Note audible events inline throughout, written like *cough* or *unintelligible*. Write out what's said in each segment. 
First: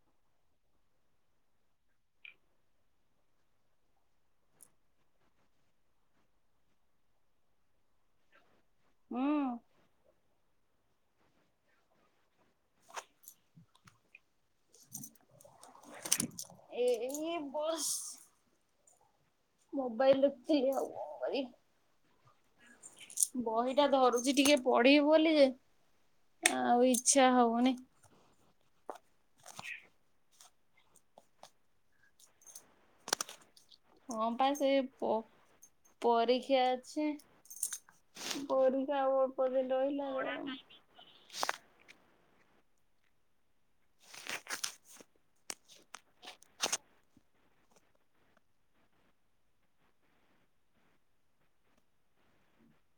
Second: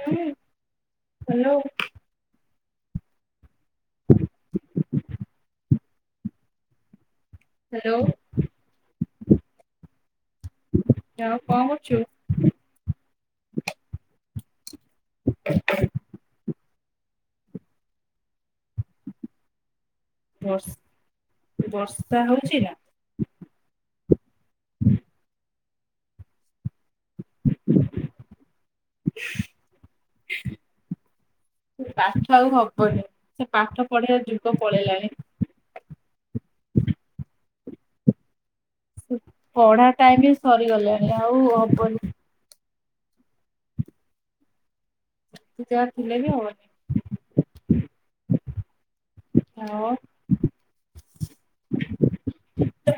ହ hello. Hello? ହୁଁ। ଆଁ କଣ କରୁଛୁ? *inaudible* ଏ -ଏଇ ବସ ମୋବାଇଲ୍ ଦେଖୁଥିଲି ଆଉ ବର୍ଷ କଣ କରିବି। *unintelligible* ହଉଛି ନା ବହିଟା ଧରୁଛି ଟିକେ ପଢିବୁ ବୋଲି ଯେ ଆଉ ଏଇ ଇଛା ହଉନି। ପାଠ ଆଉ ହବନି। ପାଠ ପଢିବା ହଁ ପା ଯୁଗ ସେ ପ ପରୀକ୍ଷା ପଳେଇଲାଣି। ଅଛି ପରୀକ୍ଷା ଆଉ ଅଳ୍ପ ଦିନ ପଢା ଟାଇମ ରହିଲା ସରିଗଲାଣି ଆଉ ହବନି। ତୁତ ଥିଲେ ବି ହବନ। ହଁ।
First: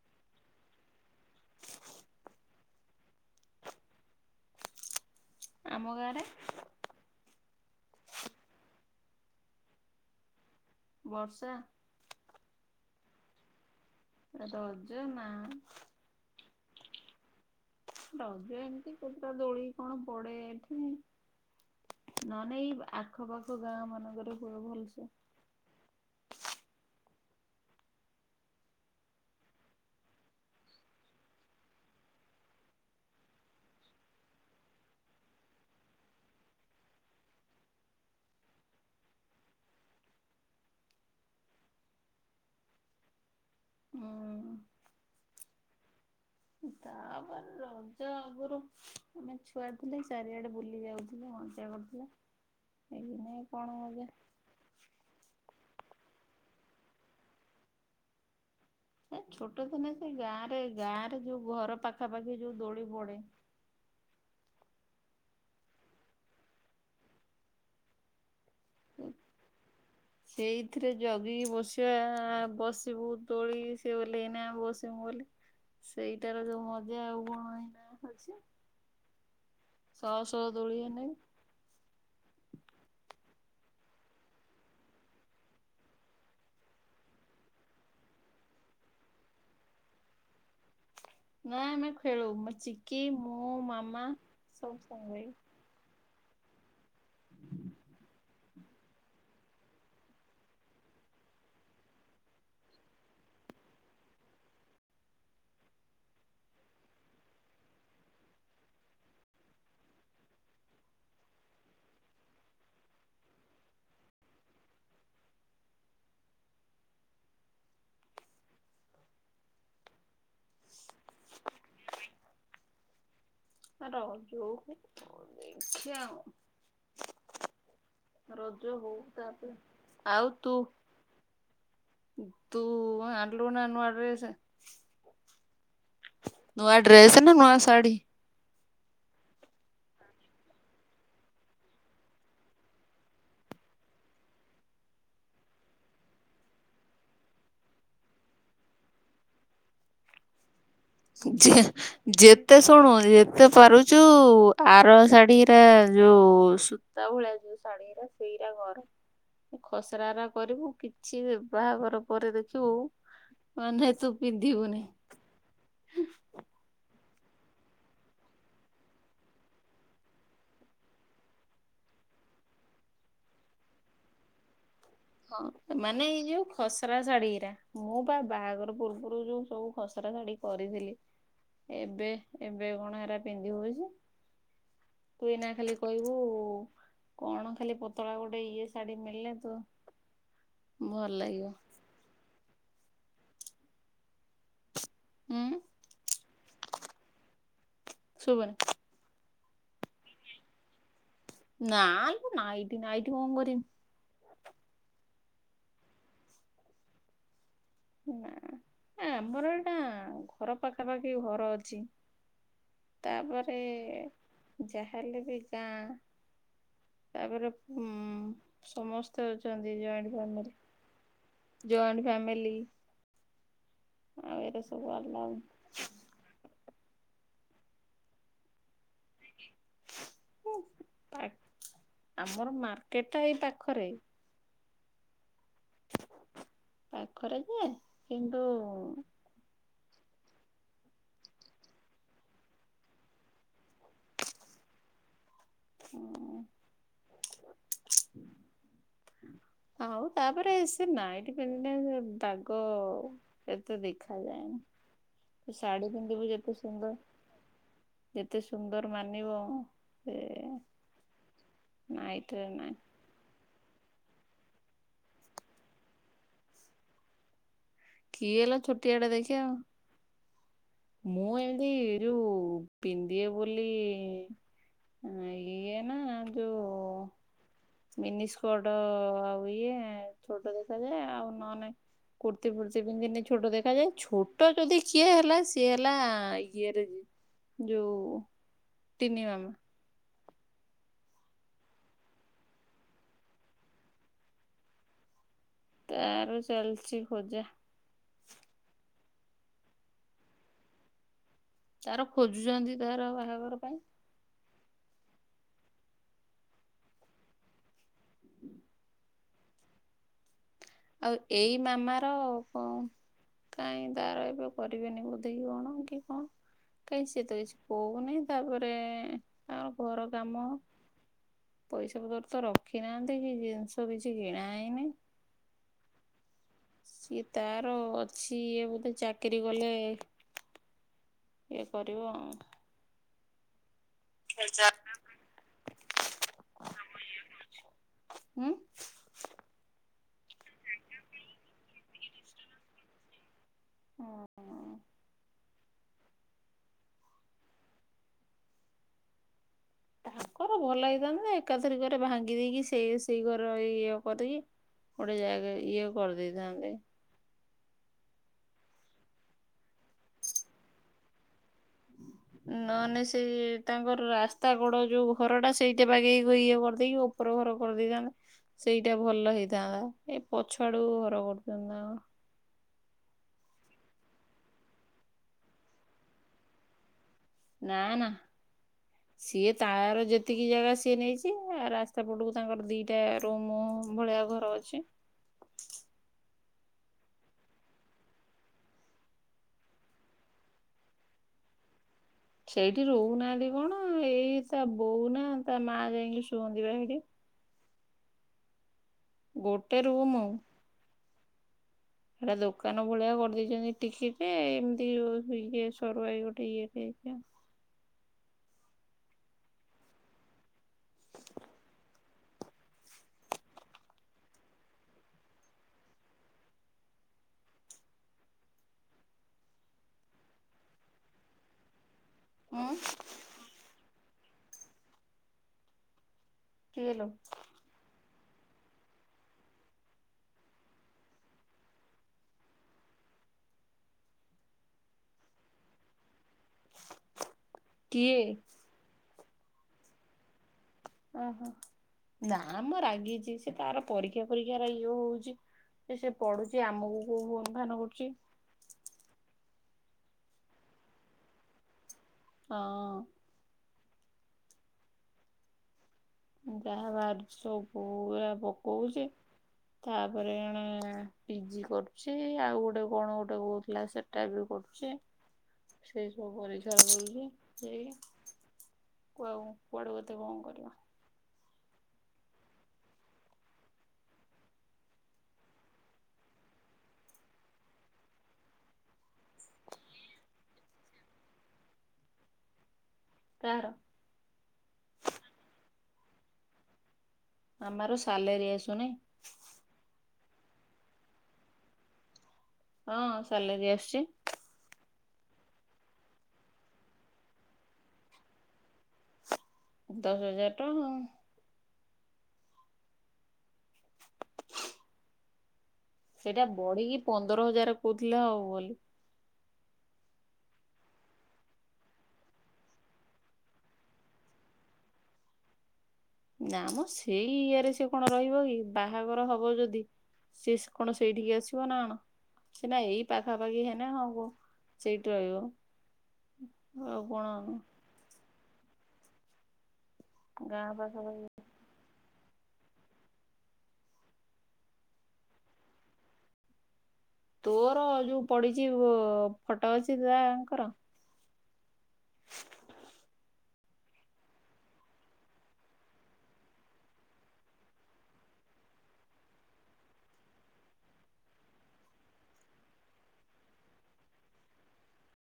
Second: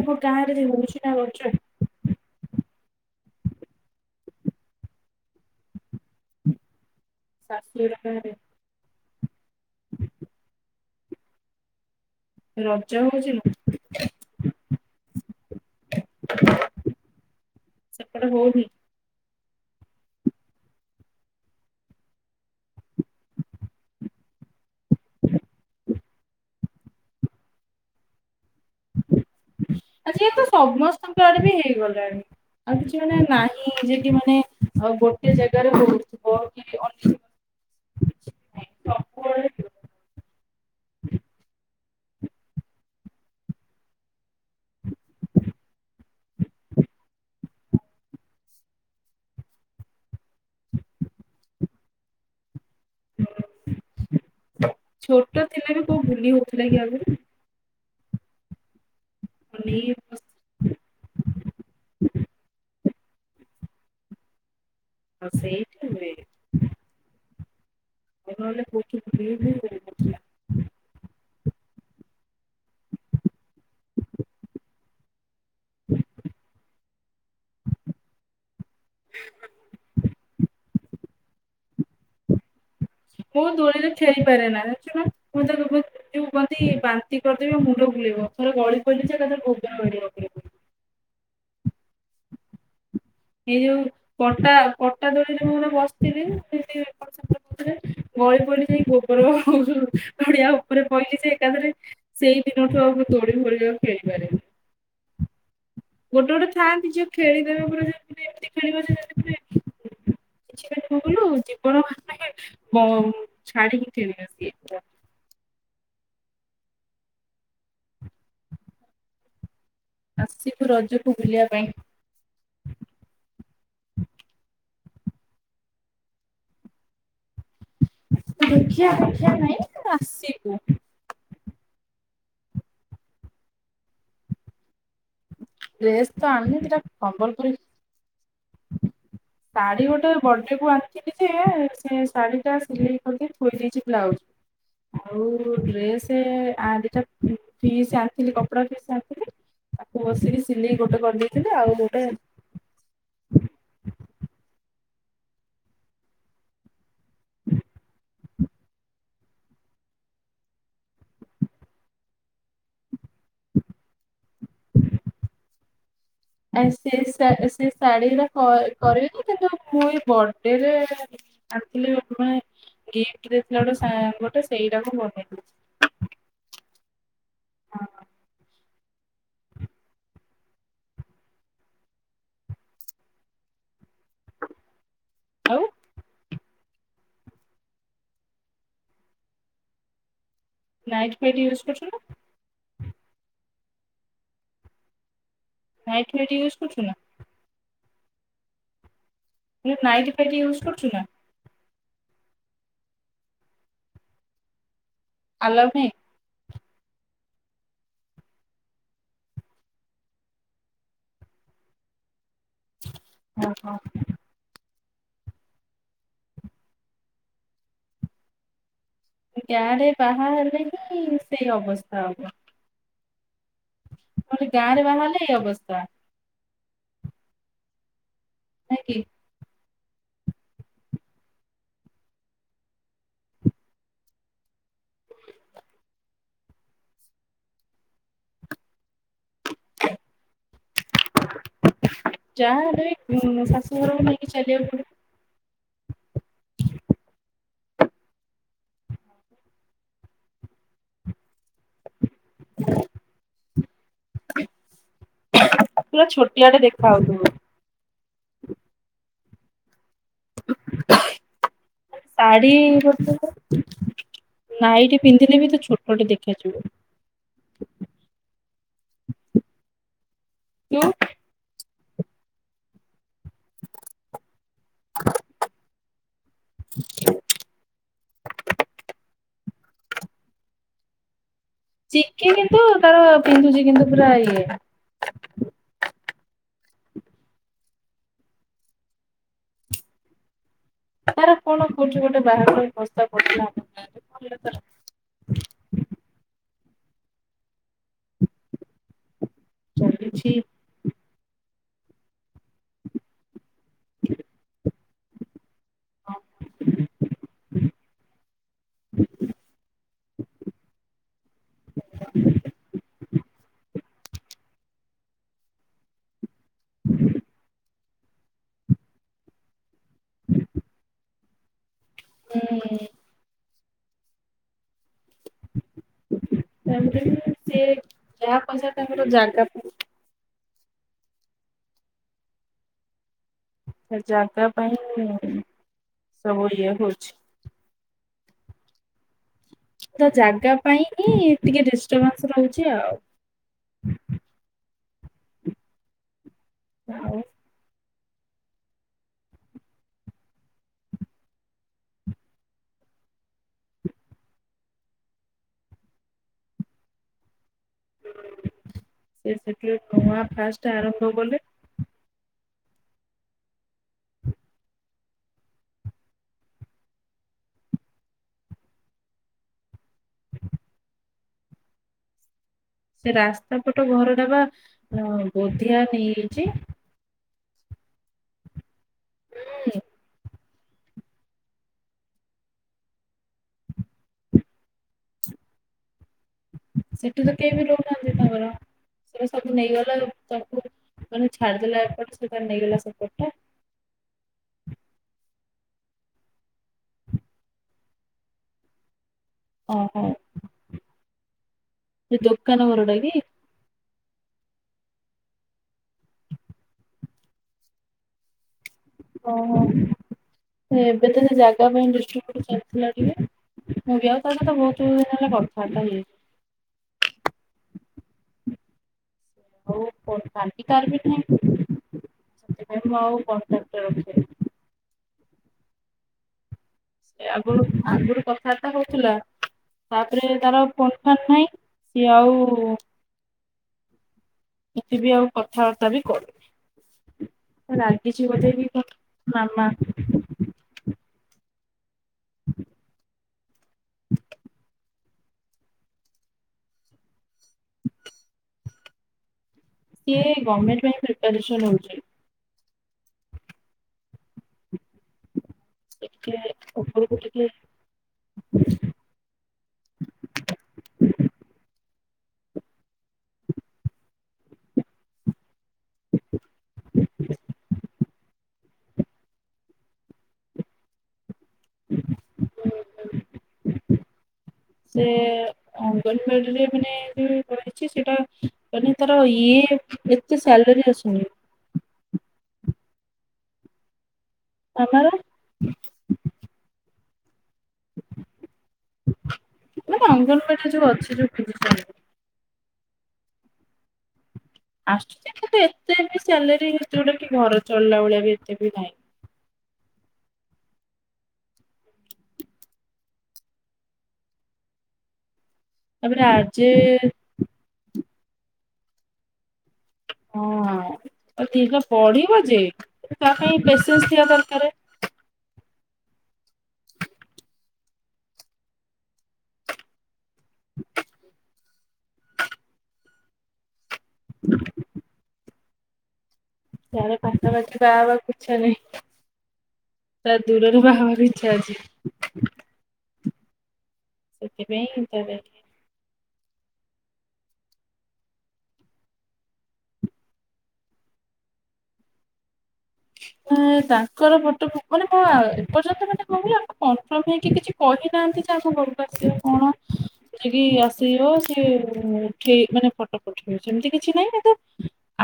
ତମ ଗାଁ ଯେ *unintelligible* ଆମ ଗାଁରେ *unintelligible* *inaudible* ବର୍ଷା ରଜ ହଉଛି ନା? ରଜ ନାଁ ସେପଟେ ରଜ ହଉନି ଏମିତି କେତଟା ଦୋଳି କଣ ପଡେ ଏଠି ନ ନାଇ ଏଇ ଆଖପାଖ ଗାଁ ମାନଙ୍କରେ ହୁଏ, ଭଲସେ ହ *inaudible* ଆଜି ତ ସମସ୍ତଙ୍କ ଆଡେ ବି ହେଇଗଲାଣି। ଆଉ କିଛି ମାନେ ନାହିଁ ଯେ କି ମାନେ ଗୋଟେ ଜାଗାରେ ହଉଥିବ କି ତ *unintelligible* ହଁ ତାପରେ ରଜ ଆଗରୁ, ଆମେ ଛୁଆ ଥିଲେ, ଚାରିଆଡେ ବୁଲି ଯାଉଛ ମଜା କରିଥିଲା ହେଇକ ନାଇ କଣ ମଜା ଛୋଟ ଥିଲା ବି କୋଉ ଭୁଲି ହଉଥିଲା କି ଆଗରୁ ଏ ଛୋଟ ଦିନେ ଅନେଇ ସେ ବସ ଗାଁ ରେ ଗାଁ ରେ ଯୋଉ ଘର ପାଖାପାଖି ଯୋଉ ଦୋଳି ପଡେ ହଁ ସେଇଠି ହୁଏ *unintelligible* ଭୁଲି ବି ହଉନଥିଲା। ସେଇଥିରେ ଜଗିି ବସିବା ଆ ବସିବୁ ଦୋଳି ସେ, ହୋଲେଇନେ ଆମେ ବସିବୁ ବୋଲି ସେଇଟାର ଯୋଉ ମଜା ଆଉ କଣ ଏଇନା *unintelligible* ଖାଉଛି ଶହ ସହ ଦୋଳିଆ *unintelligible* ହନେବି ମୁ ଦୋଳିରେ ଖେଳି ପାରେ ନା, ଜାଣୁଛୁ ନା, ମୁଁ ତା ଯୋଉ କୁହନ୍ତି, ବାନ୍ତି କରିଦେବି ଆଉ ମୁଣ୍ଡ ବୁଲେଇ ରଥରେ ଗଳି ପଇଲି ଯେ - ନାଇଁ ଆମେ ଖେଳୁ, ମଛି *unintelligible* ଏଇ ଯୋଉ ପଟା, ପଟା ସାଙ୍ଗ ହେଇକି ଦୋଳିରେ ମୁଁ ମାନେ ବସିଥିଲି ଗଳି ପଇଲି ଯାଇ ଗୋବର ଗଡିଆ ଉପରେ ପଇଲି ଯେ ଏକାଥରେ ସେଇ ଦିନଠୁ ଆଉ ମୁ ଦୋଳି ଫୋଳି ଆଉ ଖେଳି ପାରେନି। ଗୋଟେ ଗୋଟେ ଥାଆନ୍ତି ଝିଅ, ଖେଳିଦବା ପୁର ଏମିତି ଖେଳିବ ପ କିଛି ବିଠଲ *unintelligible* ଜୀବନ ଛାଡ଼ିିକି ଖେଳିବେ ସିଏ ପୁରା। ଆସିବୁ ରଜକୁ ବୁଲିବା ପାଇଁ। ହ ରଜ କୁ ଦେଖିଆ ଆଉ ରଜ ରଖିବା ହଉ କଥା *unintelligible* ତାପରେ ପାଇଁ ତ ଆଉ ତୁ ଆସିବୁ। ତୁ ଆଣିଲୁ ନା ନୁଆ ଡ୍ରେସ ରେସ୍ ତ ଆଣିନି, ନୂଆ ଦିଟା ଡ୍ରେସ ନା ସମ୍ବଲପୁରି ନୂଆ ଶାଢୀ ଶାଢୀ ଗୋଟେ ବର୍ଥଡେ କୁ ଆଣିଥିଲି ଯେ, ସେ ଶାଢୀ ଟା ସିଲେଇ କରି ଥୋଇ ଦେଇଛି, ବ୍ଲାଉଜ ଆଉ ଡ୍ରେସ ଦିଟା ଫିସ୍ ଆଣିଥିଲି, କପଡା ଫିସ୍ ଆଣିଥିଲି। ତାକୁ ବସିକି। ସିଲେଇ ଗୋଟେ କରିଦେଇଥିଲି ଯେ ଆଉ ଗୋଟେ ଯେତେ ଶୁଣୁ ତ ପାରୁଛୁ ଆର ଶାଢୀରେ ଯୋଉ ସୂତା ଭଳିଆ ଯୋଉ ଶାଢୀ, ସେଇ ଖସରା କରିବୁ, କିଛି ବାହାଘର ପରେ ଦେଖିବୁ ମାନେ ତୁ ପିନ୍ଧି ବୁ ନାଇ ଆ ସେ ସେ ଶାଢୀଟା କରିବେ ନା କିନ୍ତୁ ମୁଁ ଏ ବଡେରେ ଆଣିଥିଲେ ଗିଫ୍ଟ ଦେଇଥିଲା ଗୋଟେ ସାଙ୍ଗ ଟେ, ସେଇ ହଁ ମାନେ, ଏଇ ଯୋଉ ଖସରା ଶାଢୀ ମୁଁ ବା ବାହାଘର ପୂର୍ବ ରୁ ଯୋଉ ସବୁ ଖସରା ଶାଢୀ କରିଥିଲି। ଏବେ ଏବେ କଣ ହେରା ପିନ୍ଧି ହଉଛି? ହ *inaudible* ତୁନା ଖାଲି କହିବୁ, କଣ ଖାଲି ପତଳା ଗୋଟେ ଇଏ ଶାଢୀ ମିଳିଲେ ତୁ ଭଲ ନାଇଟ୍ ଲାଗିବ ୟୁଜ୍ କରୁଛ ନା? ଉଁ ନାଇଟ ୟୁଜ କରୁଛୁ ନା? ଶୁଭୁନି ନାଇଟି ଫାଇଟ ୟୁଜ କରୁଛୁ ନା? ନାଆଲୋ ନାଇଟି, ନାଇଟି କଣ କରିବି? ଆଲାଉ ନାହିଁ? ନା ନା ଆମର ଏଇଟା ଘର ପାଖାପାଖି ଘର ଅଛି। ତାପରେ ଯା ଯାହାହେଲେ ବି ଗାଁ ତାପରେ ଉଁ ସମସ୍ତେ ଅଛନ୍ତି ଗାଁରେ ଜଏଣ୍ଟ ବାହା ଫ୍ୟାମିଲି ହେଲେ ବି ସେଇ ଜଏଣ୍ଟ ଅବସ୍ଥା ହବ। ଫ୍ୟାମିଲି ମୁଁ ଆଉ କହିଲି ଏରା ଗାଁରେ ସବୁ ବାହା ଆଲାଉ ହେଲେ ଏଇ ନାହିଁ ଅବସ୍ଥା। ନାଇଁ କି। ଉଁ ପାଗ ଆମର ମାର୍କେଟ ଟା ଏଇ ପାଖରେ ପାଖରେ ଯେ କିନ୍ତୁ *inaudible* ଯାହାହେଲେ ବି ମୋ ଶାଶୂଘରକୁ ନେଇକି ଚାଲିବାକୁ ପଡିବ। ହୁଁ। ହଁ। ଆଉ ତାପରେ ସେ ନାଇଟି ପିନ୍ଧିଲେ ସେ ବାଗ ଅ ଏତେ ଦେଖାଯାଏନି। ତୁ ଶାଢୀ ପୁରା ପିନ୍ଧିବୁ ଯେତେ ଛୋଟିଆଟେ ଦେଖା ସୁନ୍ଦର ହଉଥିବୁ ଯେତେ ସୁନ୍ଦର ମାନିବ ସେ ନାଇଟିରେ ଶାଢ଼ୀ ନାଇଁ ଗୋଟେ ନାଇଟି ପିନ୍ଧିଲେ ବି ତ ଛୋଟଟେ ଦେଖାଯିବ। କିଏ ହେଲା ଛୋଟିଆଟା ଦେଖିଆ ଆଉ। ଯୋଉ ମୁଁ ଏମିତି ଯୋଉ ପିନ୍ଧଦିଏ ବୋଲି ଇଏନା ଯୋଉ ମିନି ସ୍କର୍ଟ ଆଉ ଇଏ ଛୋଟ ଦେଖାଯାଏ ଆଉ ନ ନାଇଁ ଚିକି କୁର୍ତ୍ତି କିନ୍ତୁ ଫୁର୍ତ୍ତି ତାର ପିନ୍ଧିଲେ ଛୋଟ ପିନ୍ଧୁଛି କିନ୍ତୁ ଦେଖାଯାଏ। ପୁରା ଇଏ ଛୋଟ ଯଦି କିଏ ହେଲା ସେ ହେଲା ଇଏରେ ଯୋଉ ତିନି ମାମା ତାର କଣ କୋଉଠି ଗୋଟେ ବାହାଘର ପାଇଁ ପ୍ରସ୍ତାବ ପଡିଥିଲା *unintelligible* ତାର ଚାଲିଚି ଖୋଜା। ଚାଲିଛି ତାର ଖୋଜୁଚନ୍ତି ତାର ବାହାଘର। ପାଇଁ ହଁ। *inaudible* ଆଉ ଏଇ ମାମାର କ କାଇଁକି ତାର ଏବେ କରିବେନି ବୋଧେ କି କଣ କି କଣ? କାଇଁ ସେ ତ କିଛି କହୁନେଇଁ, ତାପରେ ତାଙ୍କର ଘର କାମ ପଇସା ପତ୍ର ତ ହୁଁ ରଖି ନାହାଁନ୍ତି କି ଜିନିଷ କିଛି କିଣା ହେଇନେଇ ତାପରେ ସିଏ ସେ ତାର ଅଛି ଯାହା ଇଏ ପଇସା ବୋଧେ ତାଙ୍କର ଚାକିରୀ ଜାଗା କଲେ ଇଏ କରିବ ଆଉ। ସେ ଜାଗା ପାଇଁ ସବଳିଆ ହଉଛି। ଉଁ? ସେ ତା ଜାଗା ପାଇଁ ହିଁ ଟିକେ ଡିଷ୍ଟର୍ବାନ୍ସ ରହୁଛି ଆଉ। ହଉ ତାଙ୍କର ଭଲ ହେଇଥାନ୍ତା ଯେ, ଏକାଥର କରେ ଭାଙ୍ଗି ଦେଇକି ସେଇ ସେଇ ଘର ଇଏ କରିକି କୁଆଡେ ଯାଇକି ଇଏ କରି ଦେଇଥାନ୍ତେ। ସେ ସେଠିରୁ ନୂଆ ଫାଷ୍ଟ ଆରମ୍ଭ କଲେ ନହେଲେ ସେଇ ତାଙ୍କର ରାସ୍ତାକଡ ଯୋଉ ଘରଟା ସେଇଟା ବାଗେଇ ବୁଗେଇ ଇଏ କରିଦେଇକି ଓପର ଘର କରି ଦେଇଛନ୍ତି। ସେଇଟା ଭଲ ହେଇଥାନ୍ତା। ଏଇ ପଛଆଡୁକୁ ଘର କରିଛନ୍ତି ନା କଣ? ସେ ରାସ୍ତା ପଟ ଘରଟା ବା ବୋଧିଆ ନେଇଯାଇଛି। ନା ନା। ସିଏ ହୁଁ ତାର ଯେତିକି କି ଜାଗା ସିଏ ନେଇଛି, ଆ ରାସ୍ତା ପଟକୁ ତାଙ୍କର ଦିଟା ରୁମ୍ ଭଳିଆ ଘର ଅଛି ସେଠୁ ତ କେହି ବି ରହୁନାହାଁନ୍ତି ତାଙ୍କର? ସେ ସବୁ ନେଇଗଲେ ତାଙ୍କୁ ମାନେ ଛାଡ଼ିଦେଲା ସେଇଠି ରହୁନାହାନ୍ତି କଣ ଏଇତା ବୋଉ ନା ତା ମା ଯାଇଁକି ଶୁଅନ୍ତି ପା ହେଠି। ଗୋଟେ ଓହୋ। ରୁମୁ। ଏ ହେଟା ଦୋକାନ ଘରଟା କି? ଭଳିଆ କରିଦେଇଚନ୍ତି। ଟିକିଟେ ଏମତି ଟିକେ ସରୁଆକି ଗୋଟେ ଇଏଟେ ହେଇଚି ଆ। ଓହୋ ଏବେ ତ ସେ ଜାଗା ପାଇଁ ଦିଷ୍ ଫୁଟ୍ ଚାଲିଥିଲା ଟିକେ ମୁଁ ବି ଆଉ ତା ସହି ତ ଭୋଉତୁ ଦିନ ହେଲେ କଥାବାର୍ତ୍ତା ହେଇ *unintelligible* ହଉ କୋ ଶାନ୍ତି ତାର କିଛି ଉଁ ଏନେ ମୁଁ ଆଉ ପଚାର ତାକୁ ଟିକେ। କିଏଲୋ ଏ ଆଗୁରୁ ଆଗୁରୁ କଥାଆର୍ତ୍ତା ହଉଥୁଲା। ତାପରେ ତାର ଫୋନ୍ ଫାନ୍ ନାହିଁ କି ଆଉ କିଛି ବି ଆଉ କଥାବାର୍ତ୍ତା ବି କରୁନି। ରାଗିଚି ବୋଧେ କି କଣ ମାମା। ଓହୋ ନାମ ରାଗିଚି ସେ ତାର ପରୀକ୍ଷା ପରୀକ୍ଷା ର ଏଇ ଯୋଉ ଚି ଏ ସେ ପଡ଼ୁଚି ଆମୁକୁ କୋଉ ଫୋନ୍ ଫାନ୍ କରୁଚି? ସିଏ ଏ ଗମେଟ୍ ପାଇଁ ପ୍ରିପରେସନ୍ ହଉଚି। ହଁ। ଟିକେ ଯାହା ଉପରକୁ ବାହାରୁଚି ଟିକେ ସବୁ ପୁରା ପକଉଚି। ତାପରେ ଏଣେ ପିଜି କରୁ ସେଇ ଆଉ ଗୋଟେ କଣ ଗୋଟେ କୋହୁଥୁଲା ସେଟା ବି କରୁଚି। ସେଇ ସବୁ ପରୀକ୍ଷା ଓଉଚି ସେଇ। କୁ ଆଉ କୁଆଡ଼ୁ କେତେ କଁ କରିବ? ଉଁ ହୁଁ ସିଏ ଅଙ୍ଗନବାଡ଼ିରେ ମାନେ ବି କରିଚି ସେଟା ମାନେ ତାର ଇଏ ଏତେ ସାଲ୍ ରୀ ଆସୁନି। କାହାର? ମାମାର। ମାମାର ସାଲେରୀ ଆସୁନେଇ? ଓ ଏଟା ଯୋଉ ଅଛି ଯୋଉ *unintelligible* ଟାରେ। ହଁ ସାଲେରୀ ଆସଚି। ଆସୁଚି ଯେ କିନ୍ତୁ ଏତେ ବି ସ୍ୟାଲେରୀ ହେ ଯୋଉଟା କି ଘର ଚଳିଲା ଭଳିଆ ବି ଏତେ ବି ନାହିଁ। ଦଶ ହଜାର ଟଙ୍କା। ତାପରେ ସେଇଟା ଆର୍ଜେ ବଢ଼ିକି ପନ୍ଦର ହଜାର କୋହୁଥୁଲେ ହବ ବୋଲି। ହଁ। ଆଉ ଦିଟା ବଢ଼ିବ ଯେ ତା ପାଇଁ ପେସେନ୍ସ୍ ଥିବା ଦରକାରେ। ନାଁ ମ ସେଇ ଇଏରେ ସିଏ କଣ ରହିବ କି ବାହାଘର ହବ ଯଦି ସିଏ ସ୍ କଣ ସେଇଠିକି ଆସିବ ନାଁ କଣ ସିନା ଏଇ ପାଖାପାଖି ହେନେ ହଁ ଓ ସେଇଠି ରହିବ। ଆଉ ତାର କଣ ପାଖା ପାଖି ବାହବାକୁ ଇଚ୍ଛା ନାହିଁ। ଳା ଗାଁ ଦୂରରେ ବାହବାର ପାଖାପାଖି ଇଚ୍ଛା ଅଛି। ସେଥିପାଇଁ ତାର ଏତେ ତୋର ଯୋଉ ପଡ଼ିଚି ବ ଫଟୋ ଅଛି ତାଆଙ୍କର? *unintelligible* ଏ ତାଙ୍କର ଫଟ ମନେ ମ ଆ ଏପର୍ଯ୍ୟନ୍ତ ମାନେ କଁ କହିଲୁ ଆମେ କନଫର୍ମ ହେଇକି କିଛି କହିନାହା ନ୍ତି ତାଙ୍କ ଘରୁକୁ ଆସିବେ କଣ। ନେଇକି ଆସିବ ସିଏ ଉଠେଇ ମାନେ ଫଟ ପଠେଇବ ସେମତି କିଛି ନାହିଁ କିନ୍ତୁ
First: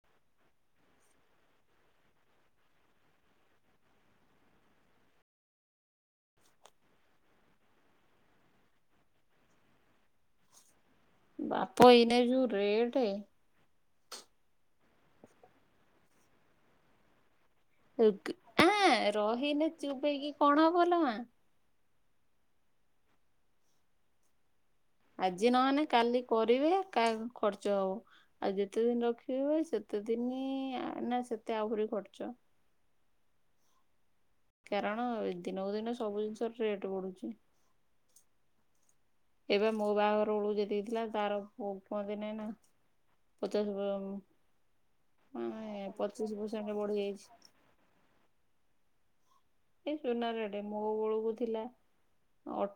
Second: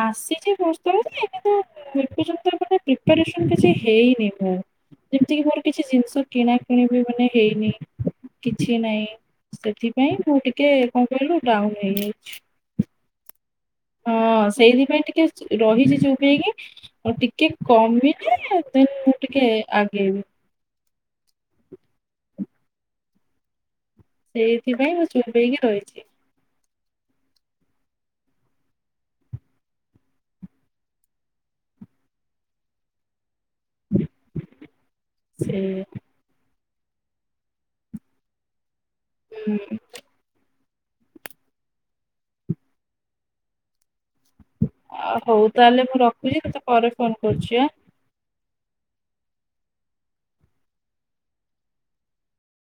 ଆସିଚି ପ୍ରସ୍ତାବ ଯେ କିନ୍ତୁ ଏବେ ଯୋଉ ତ ପଟେ ପ୍ରିପାରସନ୍ କିଛି ହେଇନି ମୁଁ। ଯେମିତିକି ମୋର କିଛି ଜିନିଷ କିଣା କିିଣି ବି ମାନେ ହେଇନି। କିଛି ନାହିଁ ସେଥିପାଇଁ ମୁଁ ଟିକେ କଣ କହିଲୁ ଡାଉନ ବାପ ଏଇନେ ଯୋଉ ହେଇଯାଇଛି। ରେଟ ହଁ ସେଇଥି ପାଇଁ ଟିକେ ରହିଛି ଚୁପିଇକି ଆଉ ତିକ କି କମ ବିିନ ଆ ଦେନ ମୁଁ ଟିକେ ରହିନେ ଆଗେଇ ବି ଚୁପେଇକି କଣ ହବ ଲୋ ମା ସେଇ ଆଜି ନହେଲେ କାଲି କରିବେ କା ଖର୍ଚ୍ଚ ହଉ ଆଉ ଯେତେ ଦିନ ରଖିବ ସେତେ ଦିନ ନା ସେତେ ଆହୁରି ଖର୍ଚ୍ଚ କାରଣ ସେ ଦିନକୁ ଦିନ ସବୁ ଜିନିଷର ରେଟ ବଢୁଛି। ଉଁ ଏବେ ମୋ ବାହାଘର ବେଳୁ ଯଦି ଥିଲା ତାର କୁହନ୍ତି ନାହିଁ ନା ପଚାଶ *unintelligible* ହଉ ତାହେଲେ ମାନେ ମୁଁ ପଚିଶ ରଖୁଛି ତୋତେ ପରସେଣ୍ଟ ପରେ ବଢି ଫୋନ ଯାଇଛି। କରୁଛି ଆ। ଏଇ ସୁନ ଡେ ମୋ ବେଳକୁ ଥିଲା ଅ